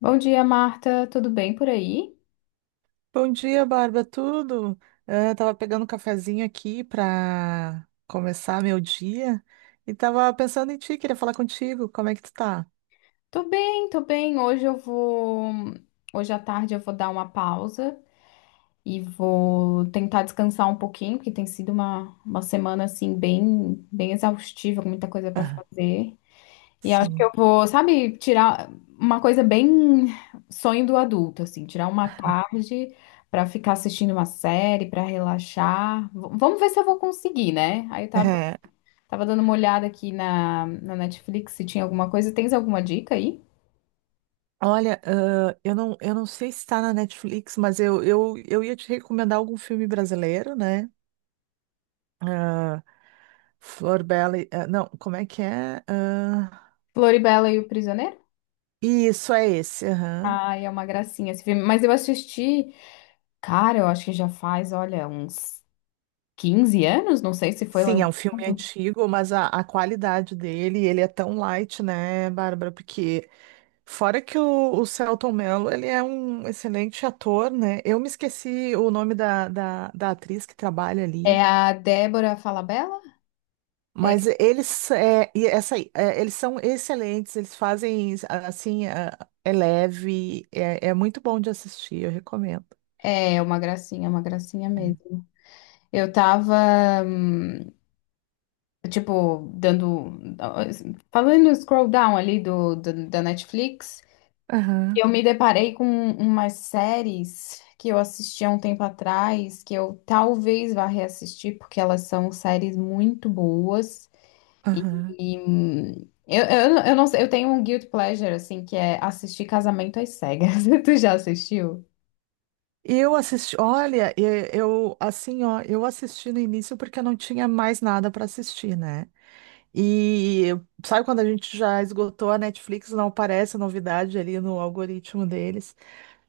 Bom dia, Marta. Tudo bem por aí? Bom dia, Bárbara. Tudo? Ah, tava pegando um cafezinho aqui para começar meu dia e tava pensando em ti, queria falar contigo. Como é que tu tá? Tô bem, tô bem. Hoje eu vou. Hoje à tarde eu vou dar uma pausa e vou tentar descansar um pouquinho, porque tem sido uma semana assim bem, bem exaustiva, com muita coisa pra Ah, fazer. E acho que sim. eu vou, sabe, tirar uma coisa bem sonho do adulto, assim, tirar uma tarde pra ficar assistindo uma série, pra relaxar. Vamos ver se eu vou conseguir, né? Aí eu tava É. Tava dando uma olhada aqui na Netflix se tinha alguma coisa. Tens alguma dica aí? Olha, eu não sei se está na Netflix, mas eu ia te recomendar algum filme brasileiro, né? Ah, Flor Bela. Não, como é que é? Ah, Floribela e o Prisioneiro? isso, é esse. Aham. Ai, é uma gracinha esse filme. Mas eu assisti, cara, eu acho que já faz, olha, uns 15 anos, não sei se foi Sim, é lançado. um filme antigo, mas a qualidade dele, ele é tão light, né, Bárbara? Porque fora que o Selton Mello, ele é um excelente ator, né? Eu me esqueci o nome da atriz que trabalha É ali. a Débora Falabella? É, Mas eles, é, e essa, aí, é, eles são excelentes, eles fazem assim, é, é leve, é, é muito bom de assistir, eu recomendo. é uma gracinha mesmo. Eu tava, hum, tipo, dando. Falando no scroll down ali da Netflix. Aham, Eu me deparei com umas séries que eu assisti há um tempo atrás, que eu talvez vá reassistir, porque elas são séries muito boas. aham. E eu não sei, eu tenho um guilt pleasure, assim, que é assistir Casamento às Cegas. Tu já assistiu? Eu assisti, olha, eu assim, ó, eu assisti no início porque eu não tinha mais nada para assistir, né? E sabe quando a gente já esgotou a Netflix, não aparece novidade ali no algoritmo deles.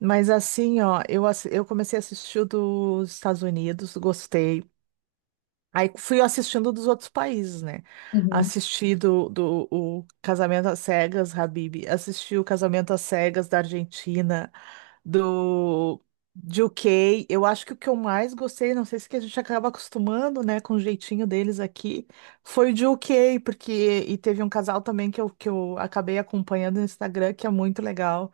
Mas assim, ó, eu, eu comecei a assistir o dos Estados Unidos, gostei. Aí fui assistindo dos outros países, né? Uhum. Assisti do o Casamento às Cegas, Habib. Assisti o Casamento às Cegas da Argentina, do de UK. Eu acho que o que eu mais gostei, não sei se que a gente acaba acostumando, né, com o jeitinho deles aqui, foi o de UK, porque e teve um casal também que eu acabei acompanhando no Instagram, que é muito legal,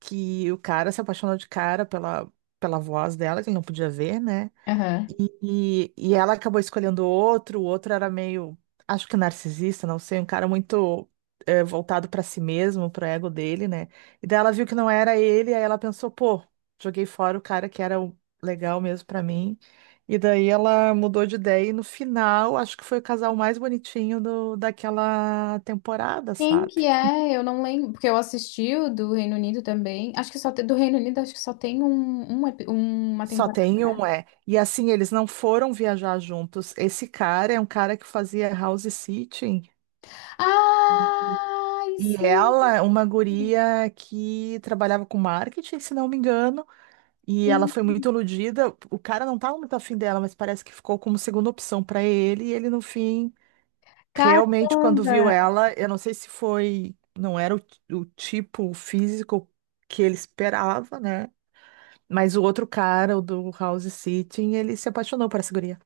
que o cara se apaixonou de cara pela voz dela, que ele não podia ver, né? Aham. E ela acabou escolhendo outro, o outro era meio, acho que narcisista, não sei, um cara muito voltado para si mesmo, pro ego dele, né? E daí ela viu que não era ele, aí ela pensou, pô, joguei fora o cara que era o legal mesmo para mim. E daí ela mudou de ideia e no final, acho que foi o casal mais bonitinho do, daquela temporada, Quem sabe? que é? Eu não lembro, porque eu assisti o do Reino Unido também. Acho que só tem, do Reino Unido, acho que só tem uma Só temporada, tem né? um, é. E assim, eles não foram viajar juntos. Esse cara é um cara que fazia house sitting. Ai, E sim, ela, é uma guria que trabalhava com marketing, se não me engano, e ela foi sim. muito iludida. O cara não estava muito afim dela, mas parece que ficou como segunda opção para ele. E ele, no fim, realmente, quando viu Caramba! ela, eu não sei se foi, não era o tipo físico que ele esperava, né? Mas o outro cara, o do House Sitting, ele se apaixonou por essa guria.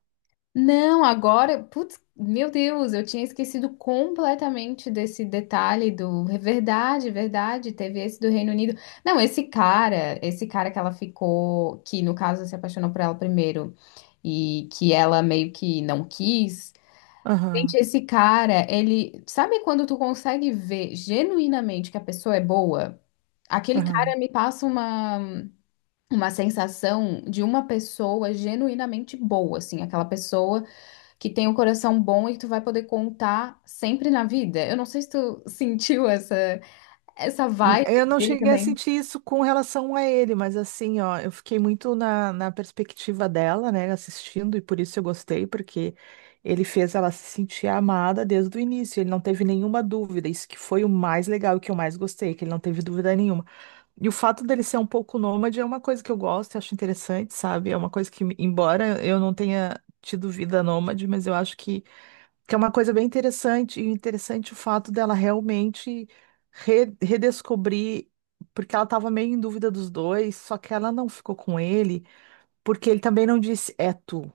Não, agora, putz, meu Deus, eu tinha esquecido completamente desse detalhe do, é verdade, teve esse do Reino Unido. Não, esse cara que ela ficou, que no caso se apaixonou por ela primeiro e que ela meio que não quis. Gente, Aham, esse cara, ele, sabe quando tu consegue ver genuinamente que a pessoa é boa? Aquele aham. cara me passa uma sensação de uma pessoa genuinamente boa, assim, aquela pessoa que tem um coração bom e que tu vai poder contar sempre na vida. Eu não sei se tu sentiu essa N- vibe Eu não dele cheguei a também. sentir isso com relação a ele, mas assim, ó, eu fiquei muito na perspectiva dela, né, assistindo, e por isso eu gostei, porque ele fez ela se sentir amada desde o início, ele não teve nenhuma dúvida, isso que foi o mais legal e que eu mais gostei, que ele não teve dúvida nenhuma. E o fato dele ser um pouco nômade é uma coisa que eu gosto, eu acho interessante, sabe? É uma coisa que, embora eu não tenha tido vida nômade, mas eu acho que é uma coisa bem interessante, e interessante o fato dela realmente redescobrir, porque ela estava meio em dúvida dos dois, só que ela não ficou com ele, porque ele também não disse é tu,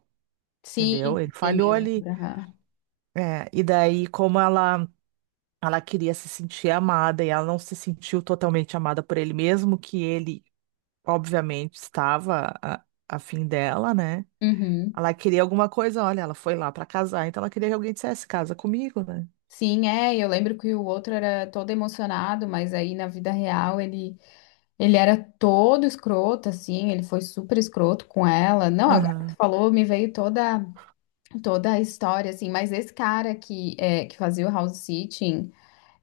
Sim, entendeu? Ele sim, falhou eu ali. lembro. Aham. É, e daí, como ela queria se sentir amada e ela não se sentiu totalmente amada por ele, mesmo que ele, obviamente, estava a fim dela, né? Uhum. Ela queria alguma coisa, olha, ela foi lá para casar, então ela queria que alguém dissesse casa comigo, né? Sim, é, eu lembro que o outro era todo emocionado, mas aí na vida real ele era todo escroto, assim, ele foi super escroto com ela. Não, agora que tu Aham. falou, me veio toda a história, assim, mas esse cara que fazia o house sitting.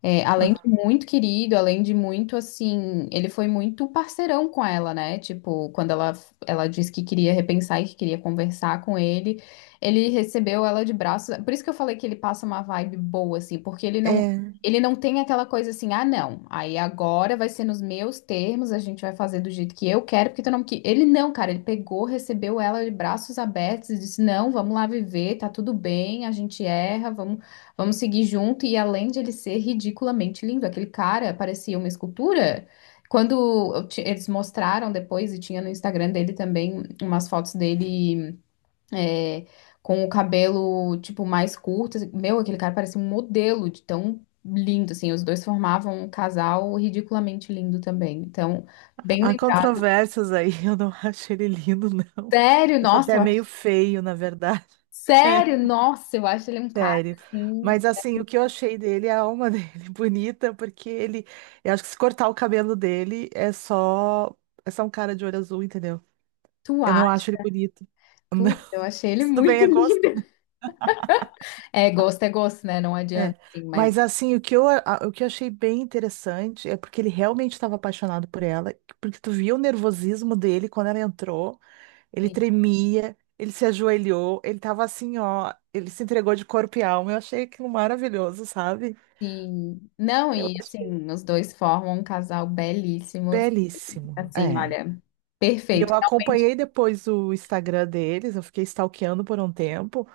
É, além de muito querido, além de muito assim, ele foi muito parceirão com ela, né? Tipo, quando ela disse que queria repensar e que queria conversar com ele, ele recebeu ela de braços. Por isso que eu falei que ele passa uma vibe boa, assim, porque ele não, É, ele não tem aquela coisa assim, ah, não, aí agora vai ser nos meus termos, a gente vai fazer do jeito que eu quero, porque tu não que ele não, cara, ele pegou, recebeu ela de braços abertos e disse, não, vamos lá viver, tá tudo bem, a gente erra, vamos. Vamos seguir junto. E além de ele ser ridiculamente lindo, aquele cara parecia uma escultura. Quando eles mostraram depois, e tinha no Instagram dele também umas fotos dele é, com o cabelo, tipo, mais curto, assim, meu, aquele cara parecia um modelo de tão lindo, assim. Os dois formavam um casal ridiculamente lindo também. Então, bem há lembrado. controvérsias aí, eu não acho ele lindo, não. Sério, Acho nossa, até eu meio acho, feio, na verdade. É, sério, nossa, eu acho ele um cara, sério. assim, Mas assim, o que eu achei dele é a alma dele bonita, porque ele. Eu acho que se cortar o cabelo dele é só. É só um cara de olho azul, entendeu? tu Eu não acha? acho ele bonito. Putz, eu achei ele Mas tudo muito bem, é gosto. lindo. É gosto, né? Não adianta, É. assim, mas Mas assim, o que eu achei bem interessante é porque ele realmente estava apaixonado por ela, porque tu viu o nervosismo dele quando ela entrou. Ele sim, tremia, ele se ajoelhou, ele tava assim, ó, ele se entregou de corpo e alma. Eu achei aquilo maravilhoso, sabe? sim. Não, Eu e achei assim, os dois formam um casal belíssimo, belíssimo. assim, É. olha, E perfeito. eu acompanhei depois o Instagram deles, eu fiquei stalkeando por um tempo.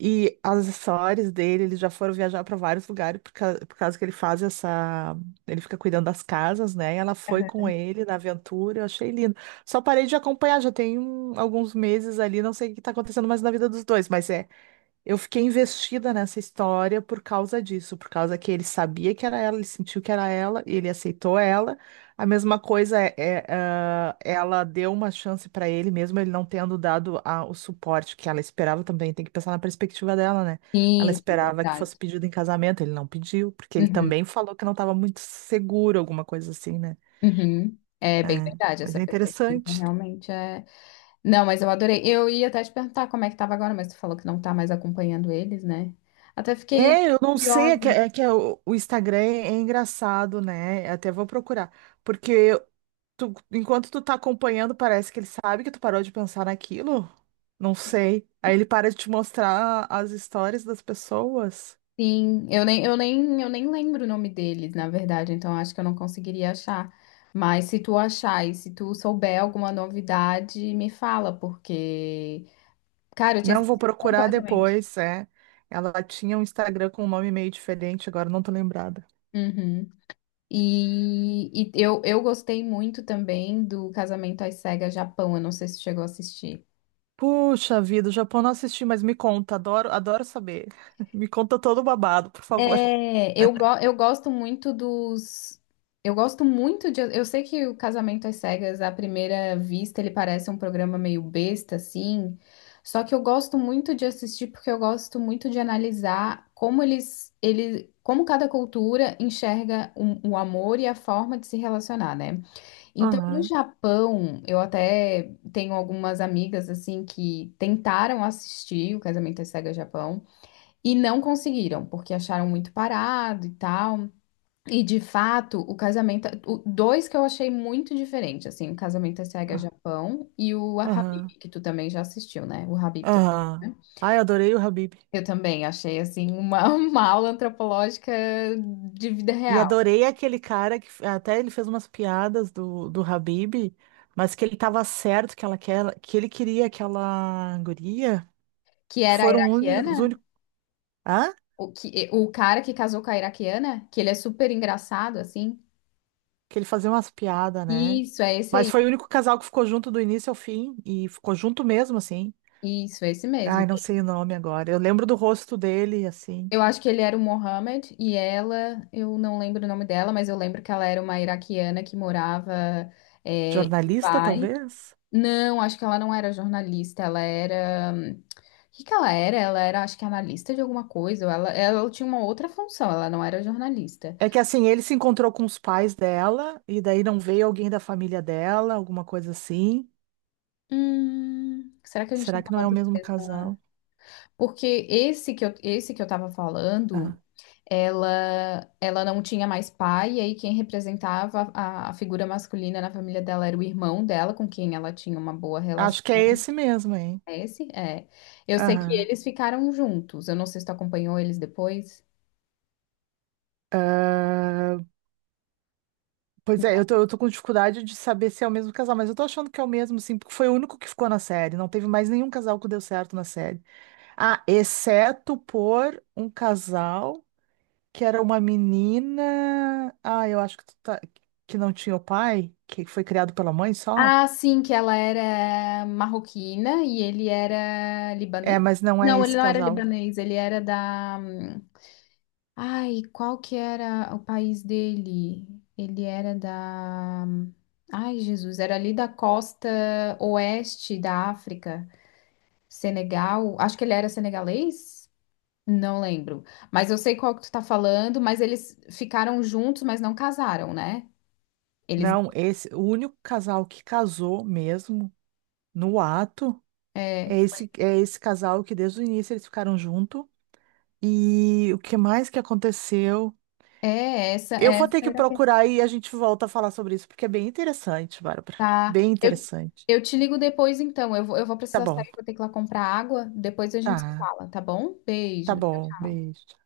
E as histórias dele, eles já foram viajar para vários lugares por causa que ele faz essa. Ele fica cuidando das casas, né? E ela foi com ele na aventura, eu achei lindo. Só parei de acompanhar, já tem alguns meses ali, não sei o que tá acontecendo mais na vida dos dois, mas é. Eu fiquei investida nessa história por causa disso, por causa que ele sabia que era ela, ele sentiu que era ela, ele aceitou ela. A mesma coisa ela deu uma chance para ele, mesmo ele não tendo dado o suporte que ela esperava também. Tem que pensar na perspectiva dela, né? Ela Sim, sim, esperava que verdade. fosse pedido em casamento, ele não pediu, porque ele Uhum, também falou que não estava muito seguro, alguma coisa assim, né? uhum. É bem É, verdade mas essa é perspectiva, interessante. realmente é. Não, mas eu adorei. Eu ia até te perguntar como é que tava agora, mas tu falou que não tá mais acompanhando eles, né? Até fiquei É, eu não sei, curiosa. é que o Instagram é engraçado, né? Até vou procurar. Porque tu, enquanto tu tá acompanhando, parece que ele sabe que tu parou de pensar naquilo? Não sei. Aí ele para de te mostrar as histórias das pessoas. Sim, eu nem lembro o nome deles, na verdade, então acho que eu não conseguiria achar. Mas se tu achar e se tu souber alguma novidade, me fala, porque, cara, eu tinha Não, vou esquecido procurar completamente. depois, é. Ela tinha um Instagram com um nome meio diferente, agora não tô lembrada. Uhum. E eu gostei muito também do Casamento às Cegas Japão, eu não sei se tu chegou a assistir. Puxa vida, o Japão não assisti, mas me conta, adoro, adoro saber. Me conta todo o babado, por favor. É, eu gosto muito dos. Eu gosto muito de. Eu sei que o Casamento às Cegas, à primeira vista, ele parece um programa meio besta, assim. Só que eu gosto muito de assistir porque eu gosto muito de analisar como cada cultura enxerga o amor e a forma de se relacionar, né? Então, no Aham. Japão, eu até tenho algumas amigas assim que tentaram assistir o Casamento às Cegas Japão. E não conseguiram, porque acharam muito parado e tal. E de fato, dois que eu achei muito diferente, assim, o Casamento às Cegas Ah, Japão e o Habib, aham, que tu também já assistiu, né? O Habib, tu aham. assistiu, né? Ai, adorei o Habib. Eu também achei, assim, uma, uma aula antropológica de vida E real. adorei aquele cara que até ele fez umas piadas do Habib, mas que ele queria aquela guria, Que que era a foram iraquiana, únicos, únicos, hã? O cara que casou com a iraquiana, que ele é super engraçado, assim. Que ele fazia umas piadas, né? Isso, é esse Mas aí. foi o único casal que ficou junto do início ao fim e ficou junto mesmo assim. Isso, é esse mesmo. Ai, não sei o nome agora. Eu lembro do rosto dele assim, Eu acho que ele era o Mohammed e ela, eu não lembro o nome dela, mas eu lembro que ela era uma iraquiana que morava em jornalista Dubai. talvez. Não, acho que ela não era jornalista, ela era. O que que ela era? Ela era, acho que analista de alguma coisa, ou ela tinha uma outra função, ela não era jornalista. É que assim, ele se encontrou com os pais dela e daí não veio alguém da família dela, alguma coisa assim. Será que a gente tá Será que não é falando o da mesmo mesma? casal? Porque esse que eu tava falando. Aham. Ela não tinha mais pai, e aí quem representava a figura masculina na família dela era o irmão dela, com quem ela tinha uma boa Acho que relação. é esse mesmo, hein? É esse, é. Eu sei que Aham. eles ficaram juntos. Eu não sei se tu acompanhou eles depois. Ah, pois é, eu tô com dificuldade de saber se é o mesmo casal, mas eu tô achando que é o mesmo, sim, porque foi o único que ficou na série. Não teve mais nenhum casal que deu certo na série. Ah, exceto por um casal que era uma menina. Ah, eu acho que tu tá- Que não tinha o pai, que foi criado pela mãe só. Ah, sim, que ela era marroquina e ele era É, libanês? mas não é Não, ele esse não era casal. libanês, ele era da. Ai, qual que era o país dele? Ele era da. Ai, Jesus, era ali da costa oeste da África, Senegal. Acho que ele era senegalês? Não lembro. Mas eu sei qual que tu tá falando, mas eles ficaram juntos, mas não casaram, né? Eles. Não, esse, o único casal que casou mesmo no ato. É, É esse casal que desde o início eles ficaram junto. E o que mais que aconteceu? é essa, Eu vou essa ter que era a questão. procurar e a gente volta a falar sobre isso, porque é bem interessante, Bárbara. Tá. Bem Eu, interessante. eu te ligo depois, então. Eu vou Tá precisar bom. sair, vou ter que ir lá comprar água. Depois a gente se Tá. fala, tá bom? Tá Beijo. Tchau, bom. tchau. Beijo.